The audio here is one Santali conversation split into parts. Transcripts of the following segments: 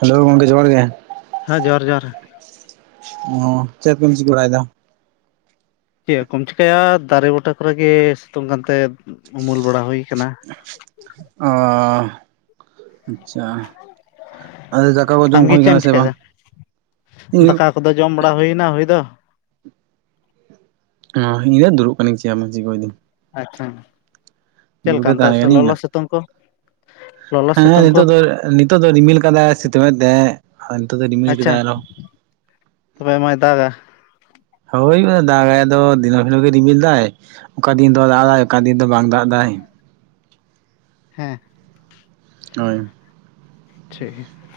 ᱦᱮᱞᱳ ᱜᱚᱝᱠᱮ ᱡᱚᱦᱟᱨ ᱜᱮ, ᱦᱮᱸ ᱡᱚᱦᱟᱨ ᱡᱚᱦᱟᱨ ᱚ ᱪᱮᱫ ᱠᱚᱵᱤᱱ ᱪᱤᱠᱟᱹᱵᱟᱲᱟᱭᱼᱮᱫᱟ? ᱪᱮᱫ ᱠᱚᱢ ᱪᱮᱠᱟᱹᱭᱟ, ᱫᱟᱨᱮ ᱵᱩᱴᱟᱹ ᱠᱚᱨᱮ ᱜᱮ ᱥᱤᱛᱩᱝ ᱠᱟᱱᱛᱮ ᱩᱢᱩᱞ ᱵᱟᱲᱟ ᱦᱩᱭ ᱟᱠᱟᱱᱟ᱾ ᱚᱻ ᱟᱪᱪᱷᱟ ᱟᱨ ᱫᱟᱠᱟ ᱠᱚ ᱡᱚᱢ ᱟᱢᱜᱮ ᱦᱩᱭ ᱪᱮᱫ ᱮᱢ ᱟᱠᱟᱱᱟ ᱥᱮ ᱵᱟᱝ? ᱪᱤᱠᱟᱹᱭᱮᱫᱟ ᱫᱟᱠᱟ ᱠᱚᱫᱚ ᱡᱚᱢ ᱵᱟᱲᱟ ᱦᱩᱭ ᱮᱱᱟ ᱦᱩᱭ ᱫᱚ, ᱩᱸ ᱤᱧ ᱫᱚ ᱫᱩᱲᱩᱵ ᱟᱠᱟᱹᱱᱟᱧ ᱪᱮᱫ ᱦᱚᱸ ᱵᱟᱝ ᱪᱤᱠᱟᱹᱭᱮᱫᱤᱧ ᱟᱪᱪᱷᱟ ᱪᱮᱫ ᱞᱮᱠᱟ ᱜᱮ ᱚᱱᱛᱮ ᱛᱟᱦᱮᱸ ᱠᱟᱹᱱᱟᱹᱧ ᱞᱚᱞᱚ ᱥᱤᱛᱩᱝ ᱠᱚ? ᱞᱚᱞᱚ ᱦᱮᱸ ᱦᱮᱸ ᱥᱤᱛᱩᱝ ᱠᱚ ᱱᱤᱛᱚᱜ ᱫᱚᱭ ᱱᱤᱛᱚᱜ ᱫᱚ ᱨᱤᱢᱤᱞ ᱟᱠᱟᱫᱟᱭ ᱥᱤᱛᱩᱝ ᱮᱫ ᱛᱟᱦᱮᱫ ᱟᱨ ᱱᱤᱛᱚᱜ ᱫᱚ ᱨᱤᱢᱤᱞ ᱟᱪᱪᱷᱟ ᱟᱠᱟᱫᱟᱭ ᱟᱨᱦᱚ [unintelligible] ᱛᱚᱵᱮ ᱢᱟᱭ ᱫᱟᱜᱟ ᱦᱳᱭᱩᱼᱟ ᱫᱟᱼᱜᱟᱭ ᱟᱫᱚ ᱫᱤᱱᱟᱹᱢ ᱦᱤᱞᱚᱜ ᱜᱮ ᱨᱤᱢᱤᱞ ᱮᱫᱟᱭ ᱚᱠᱟ ᱫᱤᱱ ᱫᱚ ᱫᱟᱜᱟᱭ ᱚᱠᱟ ᱫᱤᱱ ᱫᱚ ᱵᱟᱝ ᱫᱟᱜ ᱮᱫᱟᱭ ᱦᱮᱸ ᱦᱚᱸ [unintelligible] ᱪᱮᱜ [unintelligible]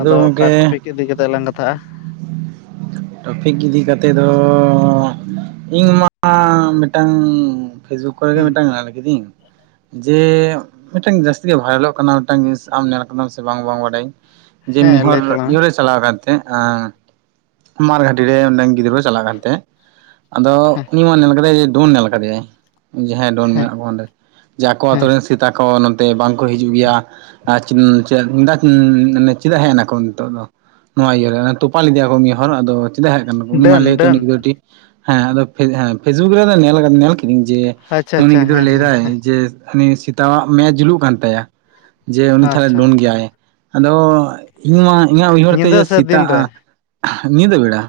ᱟᱫᱚ ᱚᱠᱟ ᱴᱚᱯᱤᱠ ᱤᱫᱤ ᱠᱟᱛᱮᱜ ᱞᱟᱝ ᱠᱟᱛᱷᱟᱜᱼᱟ? ᱴᱚᱯᱷᱤᱠ ᱤᱫᱤ ᱠᱟᱛᱮ ᱫᱳ ᱤᱧᱸᱜ ᱢᱟ ᱢᱤᱜᱴᱟᱹᱝ ᱯᱷᱮᱡᱩ ᱠᱚᱨᱮ ᱜᱮ ᱦᱩᱸ ᱢᱤᱫᱴᱟᱝ [unintelligible] ᱠᱤᱫᱤᱧ ᱡᱮ ᱢᱤᱴᱟᱝ ᱡᱟᱹᱥᱛᱤᱜ ᱜᱮ ᱵᱷᱟᱭᱨᱟᱞᱚᱜ ᱠᱟᱱᱟ ᱢᱤᱫᱴᱟᱝ ᱡᱤᱱᱤᱥ ᱟᱢ ᱧᱮᱞ ᱟᱠᱟᱫᱟᱢ ᱥᱮ ᱵᱟᱝ ᱵᱟᱝ ᱵᱟᱰᱟᱭᱟᱹᱧ ᱡᱮ ᱦᱮᱸ ᱢᱤᱦᱚᱨ ᱞᱟᱹᱭ ᱛᱟᱞᱟᱝ ᱢᱮ ᱤᱭᱟᱹᱼᱨᱮ ᱪᱟᱞᱟᱣ ᱠᱟᱛᱮᱜ ᱟ ᱢᱟᱨ ᱜᱷᱟᱴᱤᱨᱮ ᱨᱮ ᱚᱸᱰᱮ ᱜᱤᱫᱽᱨᱟᱹ ᱪᱟᱞᱟ ᱠᱟᱛᱮᱜ ᱟᱫᱚ ᱦᱮᱸ ᱩᱱᱤᱢᱟ ᱧᱮᱞ ᱠᱟᱫᱮᱜᱤᱭᱟᱹᱧ ᱰᱷᱩᱱ ᱧᱮᱞ ᱠᱟᱫᱮᱭᱟᱹᱧ ᱡᱟᱦᱟᱸᱭ ᱰᱚᱱ ᱦᱮᱸ ᱢᱮᱱᱟᱜ ᱠᱚᱣᱟ ᱚᱸᱰᱮ ᱡᱮ ᱟᱠᱚ ᱦᱮᱸ ᱨᱮᱱ ᱥᱮᱛᱟ ᱠᱚ ᱱᱚᱛᱮ ᱵᱟᱝᱠᱚ ᱦᱤᱡᱩᱜ ᱜᱮᱭᱟ, ᱟᱨ ᱪᱮᱱ ᱪᱮᱫᱟᱜ ᱩᱸᱪᱮᱫᱟᱜ ᱦᱮᱜ ᱮᱱᱟᱠᱚ? ᱱᱤᱛᱚᱜ ᱫᱚ ᱱᱚᱣᱟ ᱤᱭᱟᱹ ᱛᱚᱯᱟ ᱞᱮᱫᱮᱭᱟᱼᱠᱚ ᱢᱤᱜ ᱦᱚᱨ ᱟᱫᱚ ᱪᱮᱫᱟᱜ ᱦᱮᱜ ᱟᱠᱟᱱᱟᱠᱚ? ᱩᱱ ᱢᱟᱭ ᱰᱟᱹᱱ ᱞᱟᱹᱭ ᱛᱚ ᱩᱱᱤ ᱰᱟᱹᱱ ᱠᱟᱹᱴᱤ ᱦᱮᱸ ᱟᱫᱚ ᱯᱷᱮ ᱯᱷᱮᱥᱵᱩᱠ ᱨᱮᱫᱚ ᱱᱮᱞ ᱱᱮᱞᱼᱠᱤᱫᱤᱧ ᱡᱮ ᱟᱪᱪᱷᱟ ᱩᱱᱤ ᱟᱪᱪᱷᱟ ᱜᱤᱫᱽᱨᱟᱹ ᱦᱮᱸ ᱦᱮᱸ ᱞᱟᱹᱭᱫᱟᱭ ᱡᱮ ᱩᱱᱤ ᱥᱮᱛᱟᱣᱟᱜ ᱢᱮ ᱡᱩᱞᱩᱜ ᱠᱟᱱ ᱛᱟᱭᱟ ᱡᱮ ᱩᱱᱤ ᱛᱟᱦᱞᱮ ᱟᱪᱪᱷᱟ ᱰᱳᱱ ᱜᱮᱭᱟᱭ ᱟᱫᱚ ᱤᱧ ᱢᱟ ᱤᱧᱟᱹᱜ ᱩᱭᱦᱟᱹᱨ ᱛᱮ ᱧᱤᱫᱟᱹ ᱥᱮ ᱫᱤᱱ ᱥᱮᱛᱟᱜᱼᱟ ᱨᱮ ᱧᱤᱫᱟᱹ ᱵᱮᱲᱟ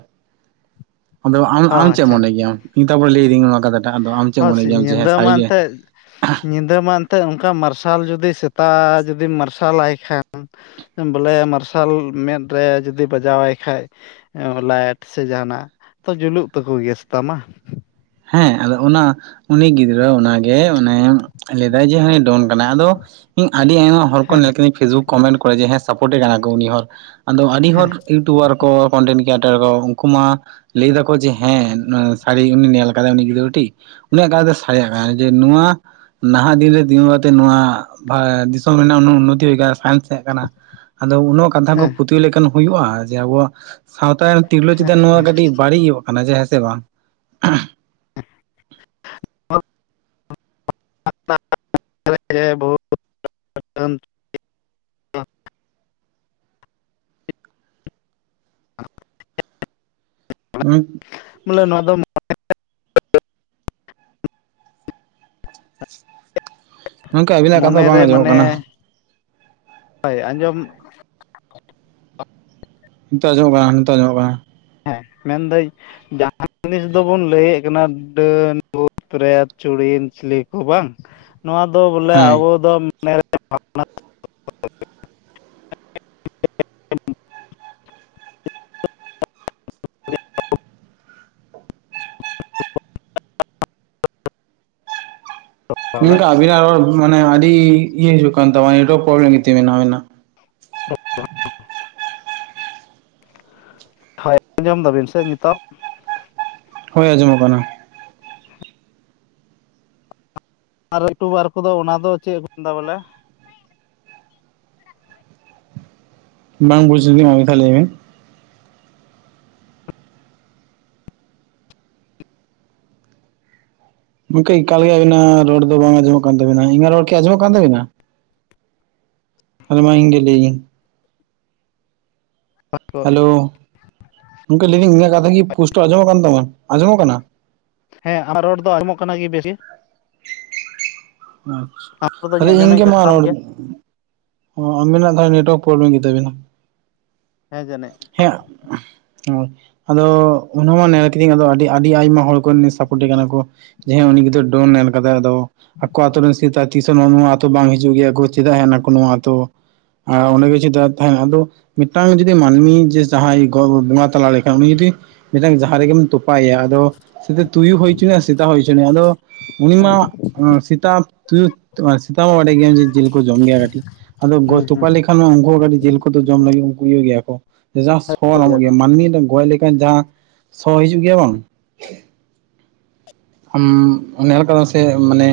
ᱟᱫᱚ ᱟᱢ ᱦᱚᱸ ᱟᱢ ᱪᱮᱜ ᱟᱪᱪᱷᱟ ᱢᱚᱱᱮ ᱜᱮᱭᱟᱢ ᱤᱧ ᱛᱟᱯᱚᱨᱮ ᱞᱟᱹᱭᱟᱫᱤᱧ ᱚᱱᱟ ᱠᱟᱛᱷᱟᱴᱟᱜ ᱟᱫᱚ ᱟᱢ ᱪᱮᱜ ᱢᱚᱱᱮ ᱦᱚᱸ ᱜᱮᱭᱟᱢ? ᱡᱮ ᱦᱮ ᱧᱤᱫᱟᱹ ᱢᱟ ᱥᱟᱹᱨᱤᱜ ᱜᱮ᱾ ᱮᱱᱛᱮᱫ ᱧᱤᱫᱟᱹ ᱢᱟ ᱮᱱᱛᱮᱜ ᱚᱱᱠᱟ ᱢᱟᱨᱥᱟᱞ ᱡᱩᱫᱤ ᱥᱮᱛᱟ ᱡᱩᱫᱤᱢ ᱢᱟᱨᱥᱟᱞᱟᱭ ᱠᱷᱟᱱ ᱵᱚᱞᱮ ᱢᱟᱨᱥᱟᱞ ᱢᱮᱫ ᱨᱮ ᱡᱩᱫᱤ ᱵᱟᱡᱟᱣᱟᱭ ᱠᱷᱟᱡ ᱮ ᱵᱚᱞᱮᱼᱞᱟᱭᱮᱴ ᱥᱮ ᱡᱟᱦᱟᱱᱟᱜ ᱛᱚ ᱡᱩᱞᱩᱜ ᱛᱟᱠᱚ ᱜᱮᱭᱟ ᱥᱮᱛᱟᱢᱟ᱾ ᱦᱮᱸ ᱟᱫᱚ ᱚᱱᱟ ᱩᱱᱤ ᱜᱤᱫᱽᱨᱟᱹ ᱚᱱᱟᱜᱮ ᱚᱱᱮ ᱞᱟᱹᱭᱫᱟᱭ ᱡᱮ ᱦᱮ ᱰᱳᱱ ᱠᱟᱱᱟᱭ ᱟᱫᱚ ᱤᱧ ᱟᱹᱰᱤ ᱟᱭᱢᱟ ᱦᱚᱲ ᱠᱚ ᱦᱮᱸ ᱧᱮᱞ ᱠᱟᱹᱧ ᱯᱷᱮᱥᱵᱩᱠ ᱠᱚᱢᱮᱱᱴ ᱠᱚᱨᱮ ᱡᱮ ᱦᱮᱸ ᱥᱟᱯᱚᱨᱴᱮ ᱠᱟᱱᱟ ᱠᱚ ᱩᱱᱤ ᱦᱚᱲ ᱟᱫᱚ ᱟᱹᱰᱤ ᱦᱚᱲ ᱦᱮᱸ ᱴᱩᱳᱨ ᱠᱚ ᱠᱚᱱᱴᱮᱱ ᱠᱨᱤᱭᱮᱴᱟᱨ ᱠᱚ ᱩᱱᱠᱩ ᱢᱟ ᱞᱟᱹᱭ ᱫᱟᱠᱚ ᱡᱮ ᱦᱮᱸ ᱥᱟᱹᱨᱤ ᱩᱱᱤ ᱧᱮᱞ ᱠᱟᱨᱮ ᱩᱱᱤ ᱜᱤᱫᱽᱟᱹᱨ ᱴᱷᱤ ᱩᱱᱤᱭᱟᱜ ᱠᱟᱛᱷ ᱫᱚ ᱥᱟᱭ ᱮᱢᱮᱼᱟ ᱡᱮ ᱱᱚᱣᱟ ᱱᱟᱦᱟᱜ ᱫᱤᱱ ᱨᱮ ᱛᱤᱸᱜᱩ ᱠᱟᱛᱮ ᱱᱚᱣᱟ ᱵᱷᱟᱨ ᱫᱤᱥᱚᱢ ᱨᱮᱱᱟᱜ ᱩᱱᱼᱩᱱᱱᱚᱛᱤ ᱦᱩᱭ ᱠᱚᱣᱟ ᱥᱟᱭᱮᱸᱥ ᱛᱮᱜ ᱠᱟᱱᱟ ᱟᱫᱚ ᱩᱱᱳᱜ ᱠᱟᱛᱷᱟ ᱠᱚ ᱦᱮᱸ ᱯᱩᱛᱷᱭᱟᱹ ᱞᱮᱠᱷᱟᱱ ᱦᱩᱭᱩᱜᱼᱟ ᱡᱮ ᱟᱵᱚᱣᱟᱜ ᱥᱟᱶᱛᱟ ᱨᱮ ᱛᱤᱨᱞᱟᱹ ᱪᱮᱛᱟᱱ ᱱᱚᱣᱟ ᱠᱟᱹᱴᱤᱡ ᱵᱟᱹᱲᱤᱡ ᱦᱩᱭᱩᱜ ᱠᱟᱱᱟ ᱡᱮ ᱦᱮᱸᱥᱮ ᱵᱟᱝ? [unintelligible] [inaudible] [unintelligible] ᱩᱸ ᱵᱚᱞᱮ ᱱᱚᱣᱟ ᱫᱚ ᱜᱚᱝᱠᱮ ᱟᱵᱤᱱᱟᱜ ᱠᱟᱛᱷᱟ ᱢᱚᱱᱮ ᱨᱮ ᱵᱟᱝ ᱟᱸᱡᱚᱢᱚᱜ ᱢᱟᱱᱮ ᱠᱟᱱᱟ ᱚᱭ ᱟᱸᱡᱚᱢ ᱱᱤᱛᱚᱜ ᱟᱸᱡᱚᱢᱚᱜ ᱠᱟᱱᱟ ᱱᱤᱛᱚᱜ ᱟᱸᱡᱚᱢᱚᱜ ᱠᱟᱱᱟ᱾ ᱦᱮᱸ ᱢᱮᱱ ᱫᱟᱹᱧ ᱡᱟᱦᱟᱸ ᱡᱤᱱᱤᱥ ᱫᱚᱵᱚᱱ ᱞᱟᱹᱭᱮᱫ ᱠᱟᱱᱟ ᱰᱟᱹᱱ ᱵᱷᱩᱛ ᱪᱩᱨᱮᱛ ᱪᱩᱲᱤᱱ ᱪᱤᱞᱤ ᱠᱚ ᱵᱟᱝ ᱱᱚᱣᱟ ᱫᱚ ᱵᱚᱞᱮ ᱦᱮᱸ ᱟᱵᱚ ᱫᱚᱼᱼ ᱵᱚᱞᱮ ᱜᱚᱝᱠᱮ ᱟᱵᱤᱱᱟᱜ ᱨᱚᱲ ᱢᱟᱱᱮ ᱟᱹᱰᱤ ᱤᱭᱟᱹ ᱦᱤᱡᱩᱜ ᱠᱟᱱ ᱛᱟᱢᱟ ᱱᱮᱴᱣᱟᱨᱠ ᱯᱨᱚᱵᱞᱮᱢ ᱮᱫ ᱛᱟᱵᱮᱱᱟ ᱟᱵᱤᱱᱟᱜ ᱤᱱᱼᱚᱰᱤᱵᱮᱞ [unintelligible] ᱦᱳᱭ ᱟᱸᱡᱚᱢ ᱫᱟᱵᱤᱱ ᱥᱮ ᱱᱤᱛᱚᱜ ᱦᱳᱭ ᱟᱸᱡᱚ ᱢᱚᱜ ᱠᱟᱱᱟ᱾ ᱟᱨ ᱤᱭᱩᱴᱩᱵᱟᱨ ᱠᱚᱫᱚ ᱚᱱᱟ ᱫᱚ ᱪᱮᱫ ᱠᱚ ᱢᱮᱱᱫᱟ ᱵᱚᱞᱮ? ᱵᱟᱝ ᱵᱩᱡᱽ ᱞᱫᱟᱹᱧ ᱟᱨ ᱢᱤᱫ ᱫᱷᱟᱣ ᱞᱟᱹᱭ ᱵᱮᱱ᱾ ᱜᱚᱝᱠᱮ ᱮᱠᱟᱞ ᱜᱮ ᱟᱹᱵᱤᱱᱟᱜ ᱨᱚᱲ ᱫᱚ ᱵᱟᱝ ᱟᱸᱡᱚᱢᱚᱜ ᱠᱟᱱ ᱛᱟᱵᱤᱱᱟ ᱤᱧᱟᱹᱜ ᱨᱳᱲ ᱠᱤ ᱟᱸᱡᱚᱜ ᱠᱟᱱ ᱛᱟᱵᱤᱱᱟ? ᱛᱟᱦᱞᱮ ᱢᱟ ᱤᱧ ᱜᱮ ᱞᱟᱹᱭᱤᱧ ᱦᱮᱞᱳ, ᱜᱚᱝᱠᱮ ᱞᱟᱹᱭ ᱫᱟᱹᱧ ᱤᱧᱟᱹᱜ ᱠᱟᱛᱷᱟ ᱠᱤ ᱯᱩᱥᱴᱟᱹ ᱟᱸᱡᱚᱢᱚᱜ ᱠᱟᱱ ᱛᱟᱵᱚᱱ ᱟᱸᱡᱚᱢᱚᱜ ᱠᱟᱱᱟ? ᱦᱮᱸ ᱟᱨᱟᱜ [unintelligible] ᱨᱚᱲ ᱫᱚ ᱟᱸᱡᱚᱢᱚᱜ ᱠᱟᱱᱟ ᱜᱮ ᱵᱮᱥ ᱜᱮ ᱟᱢ ᱨᱚᱲ ᱦᱟᱸ ᱫᱚᱧ ᱛᱟᱞᱦᱮ ᱤᱧ ᱟᱸᱡᱚᱢᱮᱫ ᱜᱮ ᱠᱟᱱ ᱢᱟ ᱛᱟᱢ ᱨᱚᱲᱼᱼ ᱜᱮᱭᱟ ᱚ ᱟᱵᱤᱱᱟᱜ ᱱᱮᱴᱣᱟᱨᱠ ᱯᱨᱚᱵᱞᱮᱢ ᱜᱮᱛᱟᱵᱤᱱᱟ ᱦᱮᱸ ᱡᱟᱹᱱᱤᱡ ᱦᱮᱸ ᱩᱸᱦ ᱦᱳᱭ ᱟᱫᱚ ᱚᱱᱟ ᱱᱮᱞ ᱠᱤᱫᱟᱹᱧ ᱟᱫᱚ ᱟᱹᱰᱤ ᱟᱰᱤ ᱟᱭᱢᱟ ᱦᱚᱲ ᱠᱚᱱ ᱥᱟᱯᱳᱴᱮ ᱠᱟᱱᱟ ᱠᱚ ᱦᱮᱸ ᱩᱱᱤ ᱜᱤᱫᱟᱹᱨ ᱰᱟᱹᱱ ᱱᱮᱞ ᱠᱟᱫᱟ ᱠᱚᱫᱚ ᱼᱼ ᱟᱠᱚ ᱟᱛᱳ ᱨᱮᱱ ᱥᱮᱛᱟ ᱛᱤᱥ ᱦᱚᱸ ᱱᱚᱣᱟ ᱱᱚᱣᱟ ᱟᱛᱩ ᱵᱟᱝ ᱦᱤᱡᱩᱜ ᱜᱮᱭᱟ ᱠᱚ ᱪᱮᱫᱟᱜ ᱦᱮᱜ ᱱᱟᱠᱚ ᱱᱚᱣᱟ ᱟᱛᱳ? ᱟᱨ ᱚᱸᱰᱮᱜᱮ ᱪᱮᱫ ᱛᱟᱦᱮᱱᱟ ᱟᱫᱳᱼᱼ ᱢᱤᱫᱴᱟᱝ ᱡᱩᱫᱤ ᱢᱟᱹᱱᱢᱤ ᱡᱮ ᱡᱟᱦᱟᱸᱭ ᱜᱚ ᱵᱚᱸᱜᱟ ᱛᱟᱞᱟ ᱞᱮᱠᱷᱟᱱ ᱩᱱᱤ ᱡᱩᱫᱤᱼᱼ ᱢᱤᱫᱴᱟᱝ ᱡᱟᱦᱟᱸ ᱨᱮᱜᱮᱢ ᱛᱚᱯᱟᱭᱭᱟ ᱟᱫᱚ ᱥᱮ ᱛᱩᱭᱩ ᱦᱩᱭᱪᱩᱱᱮ ᱥᱮᱛᱟ ᱦᱩᱭᱪᱚᱱᱮ ᱟᱫᱚᱼᱼ ᱩᱱᱤ ᱦᱮᱸ ᱢᱟ ᱮᱸ ᱥᱮᱛᱟ ᱛᱩᱭᱩ ᱥᱮᱛᱟ ᱢᱟᱵᱟᱰᱟᱭ ᱜᱮᱭᱟ ᱡᱮ ᱡᱤᱞ ᱠᱚ ᱡᱚᱢ ᱜᱮᱭᱟ ᱠᱟᱹᱴᱤᱡ ᱜᱚ ᱦᱩᱸ ᱦᱩᱸ ᱛᱚᱯᱟ ᱞᱮᱠᱷᱟᱱ ᱩᱝᱠᱩ ᱦᱚᱸ ᱠᱟᱴᱤᱪ ᱡᱮᱞ ᱠᱚᱫᱚ ᱡᱚᱢ ᱞᱟᱹᱜᱤᱫ ᱩᱝᱠᱩ ᱤᱭᱟᱹᱜ ᱜᱮᱭᱟ ᱠᱚ ᱡᱟᱸᱦᱟ ᱥᱚ ᱧᱟᱢᱚᱜ ᱜᱮᱭᱟ ᱢᱟᱼᱼ ᱟᱨ ᱢᱤᱫᱽ ᱫᱷᱟᱣ ᱜᱚᱪ ᱞᱮᱠᱷᱟᱱ ᱡᱟᱸᱦᱟ ᱥᱚ ᱦᱤᱡᱩᱜ ᱜᱮᱭᱟ ᱵᱟᱝ ᱟᱢ ᱱᱮᱞ ᱠᱟᱫᱟᱢ ᱥᱮ ᱢᱟᱱᱮᱼᱼ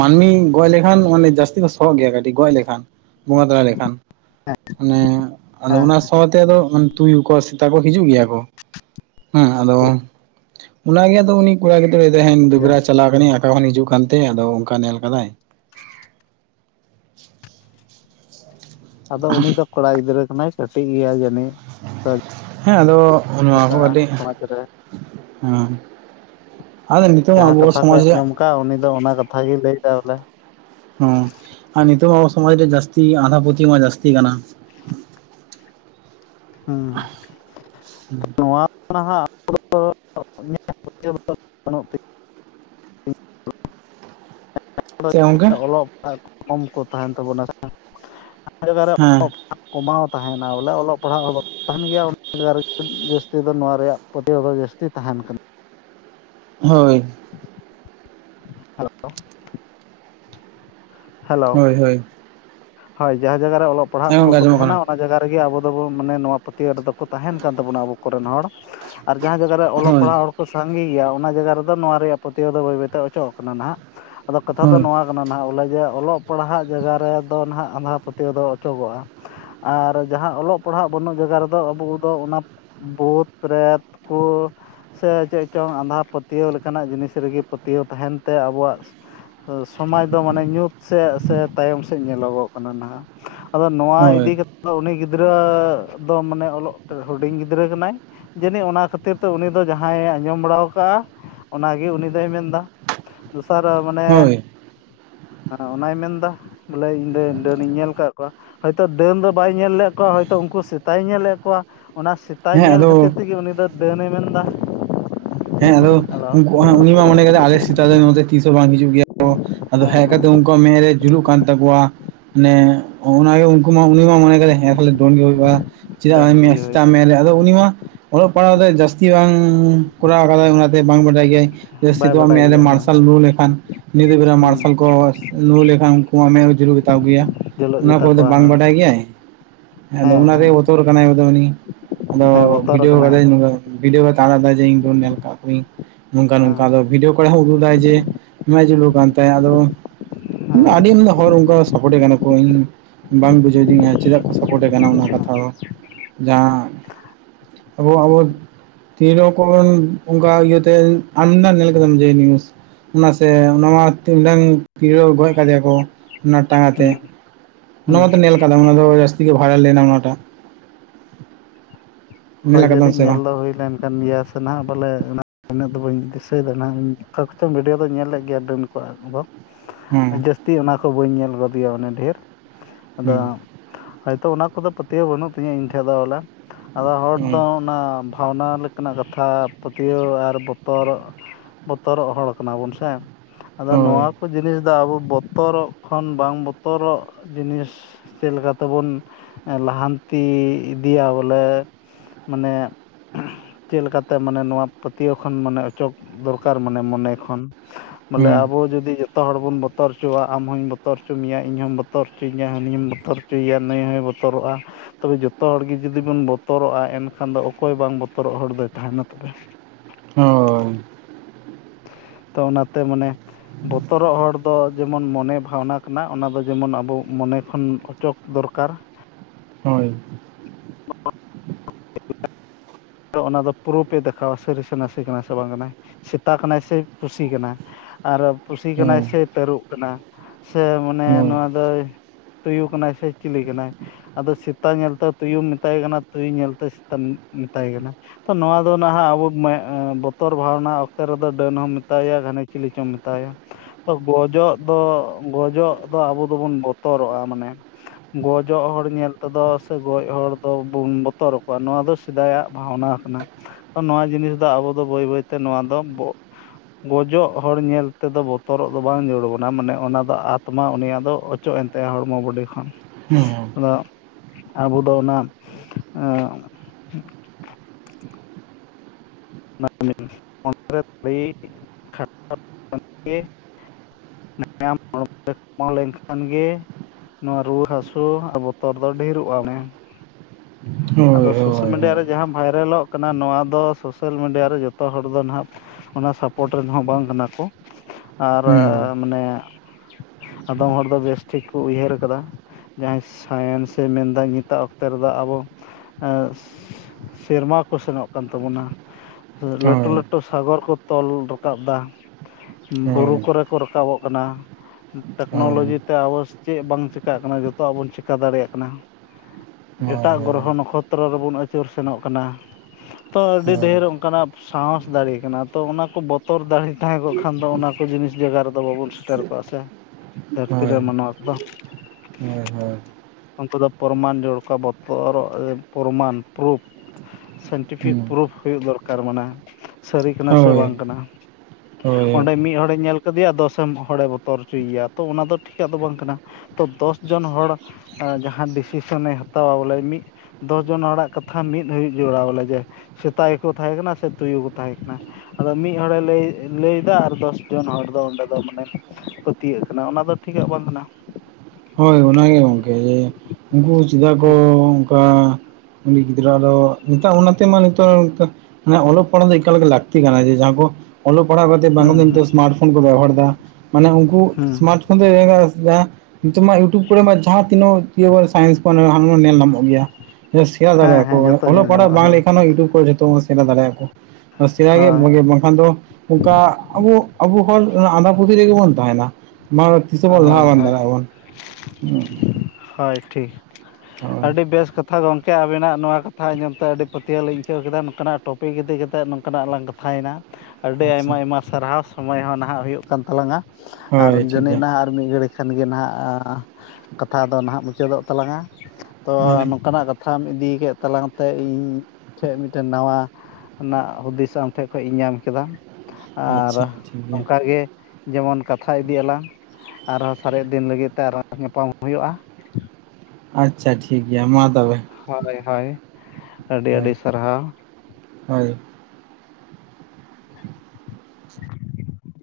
ᱢᱟᱹᱱᱢᱤ ᱜᱚᱡ ᱞᱮᱠᱷᱟᱱ ᱢᱟᱱᱮ ᱡᱟᱹᱥᱛᱤ ᱠᱚ ᱥᱚᱜ ᱜᱮᱭᱟ ᱠᱟᱹᱴᱤᱡ ᱜᱚᱡ ᱞᱮᱠᱷᱟᱱ ᱵᱚᱸᱜᱟ ᱛᱟᱞᱟ ᱞᱮᱠᱷᱟᱱ ᱢᱟᱱᱮ ᱟᱫᱚ ᱚᱱᱟ ᱥᱚ ᱛᱮ ᱟᱫᱚ ᱛᱩᱭᱩ ᱠᱚ ᱥᱮᱛᱟ ᱠᱚ ᱦᱤᱡᱩᱜ ᱜᱮᱭᱟ ᱠᱚ ᱦᱮᱸ ᱟᱫᱚ ᱚᱱᱟᱜᱮ ᱟᱫᱚ ᱩᱱᱤ ᱠᱚᱲᱟ ᱜᱤᱫᱽᱨᱟᱹᱼᱼ ᱛᱮᱦᱮᱧ ᱦᱮᱸ ᱫᱩᱵᱽᱨᱟ ᱪᱟᱞᱟᱣ ᱠᱟᱹᱱᱟᱹᱧ ᱟᱠᱟ ᱠᱷᱚᱱ ᱦᱤᱡᱩᱜ ᱠᱟᱱᱛᱮ ᱟᱫᱚ ᱚᱝᱠᱟ ᱱᱮᱞ ᱠᱟᱫᱟᱭ ᱟᱫᱚ ᱩᱱᱤ ᱫᱚ ᱠᱚᱲᱟ ᱜᱤᱫᱽᱨᱟᱹ ᱠᱟᱱᱟᱭ ᱠᱟᱹᱴᱤᱡ ᱜᱮᱭᱟ ᱡᱟᱹᱱᱤᱡ ᱛᱚ ᱦᱮᱸ ᱟᱫᱚ ᱱᱚᱣᱟ ᱠᱚ ᱠᱟᱹᱴᱤᱡ ᱥᱚᱢᱟᱡᱽ ᱨᱮ ᱦᱮᱸ ᱟᱫᱚ ᱱᱤᱛᱚᱜ ᱢᱟ ᱟᱵᱚ ᱥᱚᱢᱟᱡᱽ ᱨᱮᱭᱟᱜᱼᱼ ᱚᱠᱟ ᱩᱱᱤ ᱫᱚ ᱚᱱᱟ ᱠᱟᱛᱷᱟ ᱜᱮ ᱞᱟᱹᱭ ᱫᱟ ᱵᱚᱞᱮ ᱦᱩᱸ ᱟᱨ ᱱᱤᱛᱚᱜ ᱚᱥᱚᱢᱚᱭ ᱨᱮ ᱡᱟᱹᱥᱛᱤ ᱟᱸᱫᱷᱟ ᱯᱟᱹᱛᱭᱟᱹᱣ ᱢᱟ ᱡᱟᱹᱥᱛᱤ ᱠᱟᱱᱟ ᱦᱩᱸ ᱱᱚᱣᱟ ᱛᱚᱦᱟᱜ ᱼᱼ [unintelligible] ᱼᱼ ᱪᱮᱫ ᱜᱚᱝᱠᱮ? ᱚᱞᱚᱜ ᱠᱚᱢ ᱠᱚ ᱛᱟᱦᱮᱱ ᱛᱟᱵᱚᱱᱟ ᱡᱟᱸᱦᱟ, ᱡᱟᱭᱜᱟ ᱨᱮ ᱦᱮᱸ [unintelligible] ᱼᱼ ᱠᱚᱢᱟᱣ ᱛᱟᱦᱮᱱᱟ ᱵᱚᱞᱮ ᱚᱞᱚᱜ ᱯᱟᱲᱦᱟᱜ ᱟᱞᱚ ᱼ ᱛᱟᱦᱮᱱ ᱜᱮᱭᱟ ᱚᱱᱟ ᱨᱮ ᱡᱟᱹᱥᱛᱤ ᱫᱚ ᱱᱚᱣᱟ ᱨᱮᱭᱟᱜ ᱯᱚᱛᱭᱟᱹᱣ ᱫᱚ ᱡᱟᱹᱥᱛᱤ ᱛᱟᱦᱮᱱ ᱠᱟᱱᱟ ᱦᱳᱭ ᱦᱮᱞᱳ ᱦᱳᱭ ᱦᱳᱭ ᱦᱳᱭ ᱡᱟᱦᱟᱸ ᱡᱟᱭᱜᱟ ᱨᱮ ᱚᱞᱚᱜ ᱯᱟᱲᱦᱟᱜ ᱦᱮᱸ ᱠᱚ ᱜᱚᱝᱠᱮ ᱵᱟᱠᱚ ᱟᱸᱡᱚᱢᱚᱜ ᱛᱟᱦᱮᱱᱟ ᱠᱟᱱᱟ ᱚᱱᱟ ᱡᱟᱭᱜᱟ ᱨᱮᱜᱮ ᱟᱵᱚ ᱫᱚᱵᱚᱱ ᱢᱟᱱᱮ ᱱᱚᱣᱟ ᱯᱟᱹᱛᱭᱟᱹᱣ ᱨᱮ ᱫᱚ ᱠᱚ ᱛᱟᱦᱮᱱ ᱠᱟᱱ ᱛᱟᱵᱚᱱᱟ ᱟᱵᱚᱼᱼ ᱠᱚᱨᱮᱱ ᱦᱚᱲ, ᱟᱨ ᱡᱟᱦᱟᱸ ᱡᱟᱭᱜᱟ ᱨᱮ ᱚᱞᱚᱜ ᱦᱳᱭ ᱯᱟᱲᱦᱟᱜ ᱦᱚᱲᱼᱼ ᱠᱚ ᱥᱟᱸᱜᱮ ᱜᱮᱭᱟ ᱚᱱᱟ ᱡᱟᱭᱜᱟ ᱨᱮᱫᱚ ᱱᱚᱣᱟ ᱨᱮᱭᱟᱜ ᱯᱟᱹᱛᱭᱟᱹᱣ ᱫᱚ ᱵᱟᱹᱭ ᱵᱟᱹᱭᱛᱮ ᱚᱪᱚᱜ ᱠᱟᱱᱟ ᱱᱟᱦᱟᱜ ᱟᱫᱚ ᱠᱟᱛᱷᱟ ᱫᱚ ᱦᱳᱭ ᱱᱚᱣᱟᱼᱼ ᱚᱱᱟ ᱱᱟᱦᱟᱜ ᱵᱚᱞᱮ ᱡᱮ ᱚᱞᱚᱜ ᱯᱟᱲᱦᱟᱜ ᱡᱟᱭᱜᱟ ᱨᱮᱫᱚ ᱱᱟᱦᱟᱸᱜ ᱟᱸᱫᱷᱟ ᱯᱟᱹᱛᱭᱟᱹᱣ ᱫᱚ ᱚᱪᱚᱜᱚᱜᱼᱟ ᱟᱨ ᱡᱟᱦᱟᱸ ᱚᱞᱚᱜ ᱯᱟᱲᱦᱟᱜ ᱵᱟᱹᱱᱩᱜ ᱡᱟᱭᱜᱟ ᱨᱮᱫᱚ ᱟᱵᱚ ᱫᱚ ᱚᱱᱟᱼᱼ ᱵᱷᱩᱛ ᱨᱮᱛ [unintelligible] ᱠᱚ ᱥᱮ ᱪᱮᱜ ᱪᱚᱝ ᱟᱸᱫᱷᱟ ᱯᱟᱹᱛᱤᱭᱟᱹᱣ ᱞᱮᱠᱟᱱᱟᱜ ᱡᱤᱱᱤᱥ ᱨᱮᱜᱮ ᱯᱟᱹᱛᱤᱭᱟᱹᱣ ᱛᱟᱦᱮᱱ ᱛᱮ ᱟᱵᱚᱣᱟᱜ ᱥᱚᱢᱟᱡᱽ ᱫᱚ ᱢᱟᱱᱮ ᱧᱩᱛ ᱥᱮᱜ ᱥᱮ ᱛᱟᱭᱚᱢ ᱥᱮᱜ ᱧᱮᱞᱚᱜᱚᱜ ᱠᱟᱱᱟ ᱱᱟᱦᱟᱜ ᱟᱫᱚ ᱱᱚᱣᱟ ᱤᱫᱤ ᱦᱳᱭ ᱠᱟᱛᱮ ᱟᱫᱚ ᱩᱱᱤ ᱜᱤᱫᱽᱨᱟᱹ ᱫᱚ ᱢᱟᱱᱮ ᱚᱞᱚᱜ ᱦᱩᱰᱤᱧ ᱜᱤᱫᱽᱨᱟᱹ ᱠᱟᱱᱟᱭ ᱡᱟᱹᱱᱤᱡ ᱚᱱᱟ ᱠᱷᱟᱹᱛᱤᱨ ᱛᱮ ᱩᱱᱤ ᱫᱚ ᱡᱟᱦᱟᱸᱭ ᱟᱸᱡᱚᱢ ᱵᱟᱲᱟᱣᱠᱟᱜ ᱟ ᱚᱱᱟᱜᱮ ᱩᱱᱤ ᱫᱚᱭ ᱢᱮᱱᱫᱟ ᱫᱚᱥᱟᱨ ᱢᱟᱱᱮ ᱦᱳᱭ ᱚᱱᱟᱭ ᱢᱮᱱᱫᱟ ᱵᱚᱞᱮ ᱤᱧ ᱫᱚ ᱰᱟᱹᱱ ᱤᱧ ᱧᱮᱞ ᱠᱟᱜ ᱠᱚᱣᱟ ᱦᱚᱭᱛᱚ ᱰᱟᱹᱱ ᱫᱚ ᱵᱟᱭ ᱧᱮᱞ ᱞᱮᱜ ᱠᱚᱣᱟ ᱦᱚᱭᱛᱚ ᱩᱱᱠᱩ ᱥᱮᱛᱟᱭ ᱧᱮᱞ ᱞᱮᱜ ᱠᱚᱣᱟ ᱚᱱᱟ ᱥᱮ ᱥᱮᱛᱟᱭ ᱦᱮᱸ ᱧᱮᱞ ᱠᱷᱟᱹᱛᱤᱨ ᱟᱫᱚ ᱛᱮᱜᱮ ᱩᱱᱤᱫᱚ ᱰᱟᱹᱱᱮ ᱢᱮᱱᱫᱟ ᱦᱮᱸ ᱟᱫᱚ ᱦᱮᱞᱳ ᱩᱱᱠᱩ ᱚᱱᱟ ᱩᱱᱤ ᱢᱟ ᱚᱰᱮ ᱜᱮᱞᱮ ᱟᱞᱮ ᱥᱮᱛᱟ ᱞᱮ ᱱᱚᱛᱮ ᱛᱤᱥ ᱦᱚᱸ ᱵᱟᱝ ᱦᱤᱡᱩᱜ ᱜᱮᱭᱟ ᱟᱫᱚ ᱦᱮᱸ ᱦᱮᱸ ᱦᱮᱜ ᱠᱟᱛᱮᱜ ᱩᱱᱠᱩᱣᱟᱜ ᱢᱮᱜ ᱨᱮ ᱡᱩᱞᱩᱜ ᱠᱟᱱ ᱛᱟᱠᱚᱣᱟ ᱢᱟᱱᱮ ᱚᱱᱟᱜᱮ ᱩᱱᱠᱩ ᱢᱟ ᱩᱱᱤ ᱢᱟ ᱢᱚᱱᱮ ᱠᱟᱫᱟᱭ ᱦᱮᱸ ᱵᱚᱞᱮ ᱵᱟᱹᱱ ᱜᱮ ᱦᱩᱭᱩᱜ ᱟ [unintelligible] ᱪᱮ ᱰᱟᱹᱱ ᱜᱮ ᱦᱩᱭ ᱥᱮᱛᱟ ᱫᱟᱲᱮᱭᱟᱜᱼᱟ ᱢᱮᱜ ᱨᱮ ᱟᱫ ᱩᱱᱤ ᱢᱟ ᱚᱞᱚᱜ ᱯᱟᱲᱦᱟᱣ ᱫᱚ ᱡᱟᱹᱥᱛᱤ ᱵᱟᱝ ᱠᱚᱨᱟᱣ ᱠᱟᱫᱟᱭ ᱚᱱᱟᱛᱮ ᱵᱟᱝ ᱵᱟᱰᱟᱭ ᱜᱮᱭᱟᱭ ᱡᱟᱹᱥᱛᱤ ᱵᱟᱭ ᱫᱚ ᱵᱟᱰᱟᱭ ᱢᱮᱜ ᱨᱮ ᱜᱮᱭᱟ ᱦᱮᱸ ᱢᱟᱨᱥᱟᱞ ᱵᱚᱞᱚ ᱞᱮᱠᱷᱟᱱ ᱧᱤᱫᱟᱹ ᱵᱮᱲᱟ ᱦᱩᱸ ᱢᱟᱨᱥᱟᱞ ᱠᱚ ᱱᱩ ᱞᱮᱠᱷᱟᱱ ᱩᱱᱠᱩᱢᱟ ᱢᱮᱜ ᱠᱚ ᱡᱩᱞᱩᱜ ᱜᱮᱛᱟ ᱠᱚ ᱜᱮᱭᱟ ᱡᱩᱞᱩᱜ ᱚᱱᱟ ᱠᱚ ᱜᱮᱛᱟ ᱫᱚ ᱠᱚᱣᱟ ᱵᱟᱝ ᱦᱮᱸ ᱵᱟᱰᱟᱭ ᱜᱮᱭᱟᱭ ᱟᱫᱚ ᱦᱮᱸ ᱚᱱᱟᱨᱮᱭ ᱦᱮᱸ ᱵᱚᱛᱚᱨ ᱟᱠᱟᱱᱟᱭ ᱟᱫ ᱩᱱᱤ ᱦᱮᱸ ᱟᱫᱚ ᱵᱚᱛᱚᱨ ᱵᱷᱤᱰᱤᱭᱳ ᱟᱠᱟᱱᱟᱭ ᱠᱟᱫᱟᱭ ᱱᱚᱝᱠᱟ ᱵᱷᱤᱰᱤᱭᱳ ᱠᱟᱛᱮ ᱟᱲᱟ ᱫᱟᱭ ᱤᱧ ᱫᱚ ᱧᱮᱞ ᱠᱟᱜ ᱠᱚᱣᱤᱧ ᱱᱚᱝᱠᱟ ᱱᱚᱝᱠᱟ ᱫᱚ ᱦᱮᱸ ᱵᱷᱤᱰᱤᱭᱳ ᱠᱚ ᱠᱚᱨᱮ ᱦᱚᱸ ᱩᱫᱩᱜ ᱫᱟᱭ ᱡᱮ ᱢᱮᱜ ᱡᱩᱞᱩᱜ ᱠᱟᱱ ᱛᱟᱭᱟ ᱟᱫᱚ ᱦᱮᱸ ᱟᱹᱰᱤ ᱦᱚᱲ ᱚᱱᱠᱟ ᱥᱟᱯᱳᱴᱮ ᱠᱟᱱᱟ ᱠᱚ ᱤᱧ ᱵᱟᱝ ᱵᱩᱡᱷᱟᱹᱣ ᱫᱤᱧ ᱪᱮᱫᱟᱜ ᱠᱚ ᱥᱟᱯᱳᱴ ᱮ ᱠᱟᱱᱟ ᱚᱱᱟ ᱠᱟᱛᱷᱟ ᱦᱚᱸ ᱡᱟᱦᱟᱸ ᱟᱵᱚ ᱟᱵᱚ ᱛᱤᱨᱚᱠᱚᱢᱚᱞ ᱚᱝᱠᱟ ᱤᱭᱟᱹᱛᱮ ᱟᱢᱫᱟ ᱧᱮᱞ ᱠᱮᱫᱟᱢ ᱡᱮ ᱱᱤᱭᱩᱥ ᱚᱱᱟ ᱥᱮ ᱱᱚᱣᱟᱫ ᱛᱤᱱᱟᱹᱜ ᱯᱤᱭᱟᱹᱣ ᱜᱚᱡ ᱠᱟᱫᱮᱭᱟ ᱠᱚ ᱚᱱᱟ ᱴᱟᱸᱜᱟ ᱛᱮ ᱦᱩᱸ ᱦᱩᱸ ᱚᱱᱟ ᱢᱟᱛᱚ ᱱᱮᱞ ᱠᱟᱫᱟᱢ ᱚᱱᱟ ᱫᱚ ᱡᱟᱹᱥᱛᱤ ᱜᱮ ᱵᱷᱟᱭᱨᱟᱞ ᱞᱮᱱᱟ ᱚᱱᱟ ᱴᱟᱜ ᱦᱳᱭ ᱧᱮᱞ ᱠᱟᱫᱟᱢ ᱡᱟᱹᱲᱤᱡ ᱥᱮ ᱧᱮᱞ ᱵᱟᱝ ᱫᱚ ᱦᱩᱭ ᱞᱮᱱ ᱠᱟᱱ ᱜᱮᱭᱟ ᱥᱮ ᱱᱟᱦᱟᱜ ᱵᱚᱞᱮ ᱤᱱᱟᱹᱜ ᱫᱚ ᱵᱟᱹᱧ ᱫᱤᱥᱟᱹᱭ ᱫᱟ ᱱᱟᱝ ᱚᱠᱟ ᱠᱚᱪᱚᱝ ᱵᱷᱤᱰᱤᱭᱳ ᱫᱚ ᱧᱮᱞ ᱞᱮᱜ ᱜᱮᱭᱟ ᱰᱟᱹᱱ ᱠᱚᱣᱟᱜ ᱦᱮᱸ [unintelligible] ᱡᱟᱹᱥᱛᱤ ᱚᱱᱟ ᱠᱚ ᱵᱟᱹᱧ ᱧᱮᱞ ᱜᱚᱫ ᱜᱮᱭᱟ ᱚᱱᱮ ᱰᱷᱮᱨ ᱟᱫᱚ ᱦᱩᱸ ᱦᱳᱭᱛᱳ ᱚᱱᱟ ᱠᱚᱫᱚ ᱯᱟᱹᱛᱭᱟᱹᱣ ᱵᱟᱹᱱᱩᱜ ᱛᱤᱧᱟ ᱤᱧ ᱴᱷᱮᱜ ᱫᱚ ᱵᱚᱞᱮ ᱟᱫᱚ ᱦᱚᱲ ᱦᱳᱭ ᱫᱚ ᱚᱱᱟ ᱵᱷᱟᱣᱱᱟ ᱞᱮᱠᱟᱱᱟᱜ ᱠᱟᱛᱷᱟ ᱯᱟᱹᱛᱭᱟᱹᱣ ᱟᱨ ᱵᱚᱛᱚᱨ ᱵᱚᱛᱚᱨᱚᱜ ᱦᱚᱲ ᱠᱟᱱᱟ ᱵᱚᱱ ᱥᱮ ᱟᱫᱚ ᱱᱚᱣᱟ ᱦᱳᱭ ᱠᱚ ᱡᱤᱱᱤᱥ ᱫᱚ ᱟᱵᱚ ᱵᱚᱛᱚᱨᱚᱜ ᱠᱷᱚᱱ ᱵᱟᱝ ᱵᱚᱛᱚᱨᱚᱜ ᱡᱤᱱᱤᱥ ᱪᱮᱫ ᱞᱮᱠᱟ ᱛᱮᱵᱚᱱ ᱞᱟᱦᱟᱱᱛᱤ ᱤᱫᱤᱭᱟ ᱵᱚᱞᱮ ᱢᱟᱱᱮ ᱪᱮᱜ ᱞᱮᱠᱟᱛᱮ ᱢᱟᱱᱮ ᱱᱚᱣᱟ ᱯᱟᱹᱛᱭᱟᱹᱣ ᱠᱷᱚᱱ ᱢᱟᱱᱮ ᱚᱪᱚᱜ ᱫᱚᱨᱠᱟᱨ ᱢᱟᱱᱮ ᱢᱚᱱᱮ ᱠᱷᱚᱱ ᱢᱚᱞᱮ ᱦᱩᱸ ᱟᱵᱚ ᱡᱩᱫᱤ ᱡᱚᱛᱚ ᱦᱚᱲ ᱵᱚᱱ ᱵᱚᱛᱚᱨ ᱪᱚᱣᱟᱜ ᱟᱢ ᱦᱚᱸᱧ ᱵᱚᱛᱚᱨᱚᱪᱚ ᱢᱤᱭᱟ ᱤᱧ ᱦᱚᱢ ᱵᱚᱛᱚᱨ ᱦᱚᱪᱚᱧᱟ ᱦᱟᱹᱱᱤ ᱦᱚᱸᱢ ᱵᱚᱛᱚᱨ ᱦᱚᱪᱚᱭᱭᱟ ᱱᱟᱹᱭ ᱦᱚᱸᱭ ᱵᱚᱛᱚᱨᱚᱜ ᱟ ᱛᱚᱵᱮ ᱡᱚᱛᱚ ᱦᱚᱲ ᱜᱮ ᱡᱩᱫᱤ ᱵᱚᱱ ᱵᱚᱛᱚᱨᱚᱜ ᱟ ᱮᱱᱠᱷᱟᱱ ᱫᱚ ᱚᱠᱚᱭ ᱵᱟᱝ ᱵᱚᱛᱚᱨᱚᱜ ᱦᱚᱲ ᱫᱚᱭ ᱛᱟᱦᱮᱸᱱᱟ ᱛᱚᱵᱮ [unintelligible] ᱛᱚ ᱚᱱᱟ ᱛᱮ ᱢᱟᱱᱮ ᱵᱚᱛᱚᱨᱚᱜ ᱦᱚᱲ ᱫᱚ ᱡᱮᱢᱚᱱ ᱢᱚᱱᱮ ᱵᱷᱟᱵᱱᱟ ᱠᱟᱱᱟ ᱚᱱᱟ ᱫᱚ ᱡᱮᱢᱚᱱ ᱟᱵᱚ ᱢᱚᱱᱮ ᱠᱷᱚᱱ ᱚᱪᱚᱜ ᱫᱚᱨᱠᱟᱨ ᱦᱳᱭ [inaudible] ᱚᱱᱟ ᱫᱚ ᱯᱩᱨᱩᱯ ᱯᱮ ᱫᱮᱠᱷᱟᱣᱟ ᱥᱟᱹᱨᱤ ᱥᱮ ᱱᱟᱥᱮ ᱠᱟᱱᱟᱭ ᱥᱮ ᱵᱟᱝ ᱠᱟᱱᱟᱭ ᱥᱮᱛᱟ ᱠᱟᱱᱟᱭ ᱥᱮᱭ ᱯᱩᱥᱤ ᱠᱟᱱᱟ ᱟᱨ ᱯᱩᱥᱤ ᱠᱟᱱᱟᱭ ᱦᱳᱭ ᱥᱮ ᱛᱟᱹᱨᱩᱵ ᱠᱟᱱᱟᱭ ᱥᱮ ᱢᱟᱱᱮ ᱦᱳᱭ ᱱᱚᱣᱟ ᱫᱚᱭ ᱛᱩᱭᱩ ᱠᱟᱱᱟᱭ ᱥᱮ ᱪᱤᱞᱤ ᱠᱟᱱᱟᱭ ᱟᱫᱚ ᱥᱮᱛᱟ ᱧᱮᱞᱛᱮ ᱛᱩᱭᱩᱢ ᱢᱮᱛᱟᱭ ᱠᱟᱱᱟ ᱛᱩᱭᱩ ᱧᱮᱞᱛᱮ ᱥᱮᱛᱟᱢ ᱢᱮᱛᱟᱭ ᱠᱟᱱᱟ ᱛᱚ ᱱᱚᱣᱟ ᱫᱚ ᱱᱟᱦᱟᱜ ᱟᱵᱚ ᱵᱚᱛᱚᱨ ᱵᱷᱟᱵᱽᱱᱟ ᱚᱠᱛᱮ ᱨᱮᱫᱚ ᱰᱟᱹᱱ ᱦᱚᱢ ᱢᱮᱛᱟᱭᱟ ᱜᱷᱟᱱᱮ ᱪᱤᱞᱤ ᱪᱚᱢ ᱢᱮᱛᱟᱭᱟ ᱜᱚᱡᱚᱜ ᱫᱚ ᱟᱵᱚ ᱫᱚᱵᱚᱱ ᱵᱚᱛᱚᱨᱚᱜᱼᱟ ᱢᱟᱱᱮ ᱜᱚᱡᱚᱜ ᱦᱚᱲ ᱧᱮᱞ ᱛᱮᱫᱚ ᱥᱮ ᱜᱚᱡ ᱦᱚᱲ ᱫᱚᱵᱚᱱ ᱵᱚᱛᱚᱨ ᱟᱠᱚᱣᱟ ᱱᱚᱣᱟ ᱫᱚ ᱥᱮᱫᱟᱭᱟᱜ ᱵᱷᱟᱵᱽᱱᱟ ᱠᱟᱱᱟ ᱛᱚ ᱱᱚᱣᱟ ᱡᱤᱱᱤᱥ ᱫᱚ ᱟᱵᱚ ᱫᱚ ᱵᱟᱹᱭ ᱵᱟᱹᱭᱛᱮ ᱱᱚᱣᱟ ᱫᱚ ᱜᱚᱡᱚᱜ ᱦᱚᱲ ᱧᱮᱞ ᱛᱮ ᱫᱚ ᱵᱚᱛᱚᱨᱚᱜ ᱫᱚ ᱵᱟᱝ ᱧᱩᱨ ᱟᱵᱚᱱᱟ ᱢᱟᱱᱮ ᱚᱱᱟ ᱫᱚ ᱟᱛᱢᱟ ᱩᱱᱤᱭᱟᱜ ᱫᱚ ᱚᱪᱚᱜ ᱮᱱ ᱛᱟᱭᱟ ᱦᱚᱲᱢᱚ ᱵᱳᱰᱤ ᱠᱷᱚᱱ ᱦᱮᱸ [unintelligible] ᱟᱵᱚ ᱫᱚ ᱚᱱᱟ [unintelligible] ᱟᱢ ᱦᱚᱲᱢᱚ ᱠᱚᱢᱟᱣ ᱞᱮᱱ ᱠᱷᱟᱱ ᱜᱮ ᱱᱚᱣᱟ ᱨᱩᱣᱟᱹ ᱦᱟᱹᱥᱩ ᱟᱨ ᱵᱚᱛᱚᱨ ᱫᱚ ᱰᱷᱮᱨᱚᱜᱼᱟ ᱚᱱᱮ ᱟᱫᱚ ᱦᱳᱭ ᱥᱩᱥ ᱥᱳᱥᱟᱹᱞ ᱦᱳᱭ ᱦᱳᱭ ᱢᱤᱰᱤᱭᱟ ᱨᱮ ᱡᱟᱦᱟᱸ ᱵᱷᱟᱭᱨᱟᱞᱚᱜ ᱠᱟᱱᱟ ᱱᱚᱣᱟ ᱫᱚ ᱥᱳᱥᱟᱹᱞ ᱢᱤᱰᱤᱭᱟ ᱨᱮ ᱡᱚᱛᱚ ᱦᱚᱲ ᱫᱚ ᱱᱟᱦᱟᱜ ᱚᱱᱟ ᱥᱟᱯᱳᱨᱴ ᱨᱮᱱ ᱦᱚᱸ ᱵᱟᱝ ᱠᱟᱱᱟ ᱠᱚ ᱟᱨ ᱦᱩᱸ ᱢᱟᱱᱮ ᱟᱫᱚᱢ ᱦᱚᱲ ᱫᱚ ᱵᱮᱥ ᱴᱷᱤᱠ ᱠᱚ ᱩᱭᱦᱟᱹᱨ ᱟᱠᱟᱫᱟ ᱡᱟᱦᱟᱸᱭ ᱥᱟᱭᱮᱱᱥᱮ ᱢᱮᱱᱫᱟ ᱱᱤᱛᱟᱜ ᱚᱠᱛᱮ ᱨᱮᱫᱚ ᱟᱵᱚ ᱥᱮᱨᱢᱟ ᱠᱚ ᱥᱮᱱᱚᱜ ᱠᱟᱱ ᱛᱟᱵᱚᱱᱟ ᱞᱟᱹᱴᱩ ᱦᱳᱭ ᱞᱟᱹᱴᱩ ᱥᱟᱜᱚᱨ ᱠᱚ ᱛᱚᱞ ᱨᱟᱠᱟᱵ ᱮᱫᱟ ᱵᱩᱨᱩ ᱦᱳᱭ ᱠᱚᱨᱮ ᱠᱚ ᱨᱟ ᱥᱟᱵᱚᱜ ᱠᱟᱱᱟ ᱦᱳᱭ ᱴᱮᱠᱱᱚᱞᱚᱡᱤ ᱛᱮ ᱟᱵᱚ ᱪᱮᱫ ᱵᱟᱝ ᱪᱮᱠᱟᱜ ᱛᱟᱦᱮᱱᱟ ᱡᱚᱛᱚᱣ ᱟᱜ ᱵᱚᱱ ᱪᱮᱠᱟ ᱫᱟᱲᱮᱭᱟᱜ ᱠᱟᱱᱟ ᱦᱳᱭ ᱦᱳᱭ ᱮᱴᱟᱜ ᱜᱨᱚᱦᱚᱱ ᱠᱷᱚᱛᱨᱚ ᱨᱮᱵᱚᱱ ᱟᱹᱪᱩᱨ ᱥᱮᱱᱚᱜ ᱠᱟᱱᱟ ᱛᱚ ᱟᱹᱰᱤ ᱦᱳᱭ ᱰᱷᱮᱨ ᱚᱱᱠᱟ ᱱᱟᱜ ᱥᱟᱸᱦᱚᱥ ᱫᱟᱲᱮ ᱠᱟᱱᱟ ᱛᱚ ᱚᱱᱟ ᱠᱚ ᱵᱚᱛᱚᱨ ᱫᱟᱲᱮ ᱛᱟᱦᱮᱸ ᱠᱚᱜ ᱠᱷᱟᱱ ᱫᱚ ᱚᱱᱟ ᱠᱚ ᱡᱤᱱᱤᱥ ᱡᱟᱜᱟ ᱨᱮ ᱫᱚ ᱵᱟᱵᱚᱱ ᱥᱮᱴᱮᱨ ᱠᱟᱜᱼᱟ ᱥᱮ ᱫᱷᱟᱹᱨᱛᱤ ᱨᱮ ᱢᱟᱱᱣᱟ ᱠᱚ᱾ ᱦᱚᱭ ᱦᱚᱭ ᱩᱱᱠᱩ ᱫᱚ ᱯᱨᱚᱢᱟᱱ ᱡᱚᱲᱠᱟ ᱵᱚᱛᱚᱨᱚᱜ ᱯᱨᱚᱢᱟᱱ ᱯᱨᱩᱯᱷ ᱥᱮᱱᱴᱤᱯᱷᱤᱠ ᱦᱩᱸ ᱯᱨᱩᱯᱷ ᱦᱩᱭᱩᱜ ᱫᱚᱨᱠᱟᱨ ᱢᱟᱱᱮ ᱥᱟᱹᱨᱤ ᱠᱟᱱᱟ ᱥᱮ ᱦᱳᱭ ᱵᱟᱝ ᱠᱟᱱᱟ ᱦᱳᱭ ᱚᱸᱰᱮ ᱢᱤᱫ ᱦᱚᱲᱮ ᱧᱮᱞ ᱠᱟᱫᱮᱭᱟ ᱫᱚᱥ ᱥᱮᱢ ᱦᱚᱲᱮ ᱵᱚᱛᱚᱨ ᱦᱚᱪᱚᱭ ᱮᱭᱟ ᱛᱚ ᱚᱱᱟ ᱫᱚ ᱴᱷᱤᱠᱼᱟᱜ ᱫᱚ ᱵᱟᱝ ᱠᱟᱱᱟ ᱛᱚ ᱫᱚᱥ ᱡᱚᱱ ᱦᱚᱲ ᱡᱟᱦᱟᱸ ᱰᱤᱥᱤᱥᱚᱱᱮ ᱦᱟᱛᱟᱣᱟ ᱵᱚᱞᱮ ᱢᱤᱫ ᱫᱚᱥ ᱡᱚᱱ ᱦᱚᱲᱟᱜ ᱠᱟᱛᱷᱟ ᱢᱤᱫ ᱦᱩᱭᱩᱜ ᱡᱚᱲᱟ ᱵᱚᱞᱮ ᱡᱮ ᱥᱮᱛᱟᱜ ᱜᱮ ᱠᱚ ᱛᱟᱦᱮᱸ ᱠᱟᱱᱟ ᱥᱮ ᱛᱩᱭᱩ ᱜᱮ ᱠᱚ ᱛᱟᱦᱮᱸ ᱠᱟᱱᱟ᱾ ᱟᱫᱚ ᱢᱤᱫ ᱦᱚᱲᱮ ᱞᱟᱹᱭ ᱞᱟᱹᱭ ᱮᱫᱟ ᱟᱨ ᱫᱚᱥ ᱡᱚᱱ ᱦᱚᱲ ᱫᱚ ᱚᱸᱰᱮ ᱢᱟᱱᱮ ᱯᱟᱹᱛᱤᱭᱟᱹᱜ ᱠᱟᱱᱟ ᱚᱱᱟ ᱫᱚ ᱴᱷᱤᱠᱼᱟᱜ ᱵᱟᱝ ᱠᱟᱱᱟ᱾ ᱦᱚᱭ ᱚᱱᱟ ᱜᱮ ᱜᱚᱢᱠᱮ ᱡᱮ ᱩᱱᱠᱩ ᱪᱮᱫᱟᱜ ᱠᱚ ᱴᱷᱤᱠ ᱚᱱᱠᱟ ᱩᱱᱤ ᱜᱤᱫᱽᱨᱟᱹ ᱟᱫᱚ ᱱᱮᱛᱟᱨ ᱚᱱᱟ ᱛᱮᱢᱟ ᱱᱤᱛᱚᱜ ᱢᱟᱱᱮ ᱚᱞᱚᱜ ᱯᱟᱲᱦᱟᱜ ᱫᱚ ᱮᱠᱟᱞ ᱜᱮ ᱞᱟᱹᱠᱛᱤ ᱠᱟᱱᱟ ᱡᱮ ᱡᱟᱦᱟᱸ ᱠᱚ᱾ ᱚᱞᱚᱜ ᱯᱟᱲᱦᱟᱣ ᱠᱟᱛᱮᱫ ᱵᱟᱝ ᱦᱩᱸ ᱛᱮ ᱦᱩᱸ ᱱᱚᱜ ᱥᱢᱟᱨᱴ ᱯᱷᱳᱱ ᱠᱚ ᱵᱮᱵᱚᱦᱟᱨ ᱮᱫᱟ ᱢᱟᱱᱮ ᱩᱱᱠᱩ ᱦᱩᱸ ᱥᱢᱟᱨᱴ ᱯᱷᱳᱱ ᱛᱮ ᱡᱟᱸ ᱱᱤᱛᱚᱜ ᱢᱟ ᱭᱩᱴᱩᱵᱽ ᱠᱚᱨᱮ ᱢᱟ ᱡᱟᱦᱟᱸ ᱛᱤᱱᱟᱹᱜ [unintelligible] ᱥᱟᱭᱤᱱᱥ ᱠᱚ ᱧᱮᱞ ᱧᱟᱢᱚᱜ ᱜᱮᱭᱟ ᱥᱮᱭᱟ ᱦᱮᱸ ᱫᱟᱲᱮ ᱦᱮᱸ ᱟᱠᱚᱣᱟ ᱡᱚᱛᱚ ᱚᱞᱚᱜ ᱧᱮᱞ ᱯᱟᱲᱦᱟᱜ ᱧᱟᱢᱚᱜᱼᱟ ᱵᱟᱝ ᱦᱮᱸ ᱞᱟᱹᱭ ᱞᱮᱠᱷᱟᱱ ᱭᱩᱴᱩᱵᱽ ᱠᱚᱛᱮ ᱥᱮᱭᱟ ᱫᱟᱲᱮ ᱦᱳᱭ ᱟᱠᱚᱣᱟ [unintelligible] ᱠᱷᱟᱱ ᱫᱚ ᱚᱱᱠᱟ ᱟᱵᱚ ᱟᱵᱚ ᱦᱚᱲ ᱟᱸᱫᱷᱟ ᱯᱟᱹᱛᱤᱭᱟᱹᱣ ᱨᱮᱜᱮ ᱵᱚᱱ ᱛᱟᱦᱮᱱᱟ᱾ ᱛᱤᱥᱮ ᱵᱚᱱ ᱞᱟᱦᱟ ᱦᱳᱭ ᱵᱟᱱ ᱫᱟᱲᱮᱭᱟᱜᱼᱟ ᱵᱚᱱ ᱦᱚᱭ ᱴᱷᱤᱠ ᱟᱹᱰᱤ ᱵᱮᱥ ᱠᱟᱛᱷᱟ ᱠᱟᱛᱷᱟ ᱜᱚᱢᱠᱮ ᱟᱹᱵᱤᱱᱟᱜ ᱱᱚᱣᱟ ᱠᱟᱛᱷᱟ ᱟᱸᱡᱚᱢ ᱛᱮ ᱟᱹᱰᱤ ᱯᱟᱹᱛᱭᱟᱹᱣ ᱞᱤᱧ ᱟᱹᱭᱠᱟᱹᱣ ᱠᱮᱫᱟ ᱱᱚᱝᱠᱟ ᱱᱟᱜ ᱴᱚᱯᱤᱠ ᱤᱫᱤ ᱠᱟᱛᱮᱫ ᱱᱚᱝᱠᱟ ᱱᱟᱜ ᱞᱟᱝ ᱠᱟᱛᱷᱟ ᱮᱱᱟ ᱟᱹᱰᱤ ᱟᱪᱪᱷᱟ ᱟᱭᱢᱟ ᱟᱭᱢᱟ ᱥᱟᱨᱦᱟᱣ ᱥᱚᱢᱚᱭ ᱦᱚᱸ ᱱᱟᱦᱟᱜ ᱦᱩᱭᱩᱜ ᱠᱟᱱ ᱛᱟᱞᱟᱝᱟ ᱟᱨ ᱦᱳᱭ ᱴᱷᱤᱠ ᱡᱟᱹᱱᱤ ᱜᱮᱭᱟ ᱟᱨ ᱢᱤᱫ ᱜᱷᱟᱹᱲᱤᱠ ᱠᱷᱟᱱ ᱜᱮ ᱱᱟᱦᱟᱜ ᱠᱟᱛᱷᱟ ᱫᱚ ᱱᱟᱦᱟᱜ ᱢᱩᱪᱟᱹᱫᱚᱜ ᱛᱟᱞᱟᱝᱼᱟ᱾ ᱛᱚ ᱦᱳᱭ ᱱᱚᱝᱠᱟ ᱱᱟᱜ ᱠᱟᱛᱷᱟᱢ ᱤᱫᱤ ᱠᱮᱫ ᱛᱟᱞᱟᱝ ᱛᱮ ᱤᱧ ᱴᱷᱮᱱ ᱢᱤᱫᱴᱮᱱ ᱱᱟᱶᱟ ᱦᱩᱫᱤᱥ ᱟᱢ ᱴᱷᱮᱱ ᱠᱷᱚᱡ ᱤᱧ ᱧᱟᱢ ᱠᱮᱫᱟ ᱟᱨ ᱟᱪᱪᱷᱟ ᱴᱷᱤᱠ ᱜᱮᱭᱟ ᱱᱚᱝᱠᱟ ᱜᱮ ᱡᱮᱢᱚᱱ ᱠᱟᱛᱷᱟ ᱤᱫᱤᱜ ᱟᱞᱟᱝ ᱟᱨ ᱦᱚᱸ ᱥᱟᱨᱮᱡ ᱫᱤᱱ ᱞᱟᱹᱜᱤᱫ ᱛᱮ ᱟᱨ ᱧᱟᱯᱟᱢ ᱦᱩᱭᱩᱜᱼᱟ᱾ ᱟᱪᱪᱷᱟ ᱴᱷᱤᱠ ᱜᱮᱭᱟ ᱢᱟ ᱛᱚᱵᱮ ᱦᱚᱭ ᱦᱚᱭ ᱟᱹᱰᱤ ᱦᱳᱭ ᱟᱹᱰᱤ ᱥᱟᱨᱦᱟᱣ ᱦᱳᱭ [inaudible]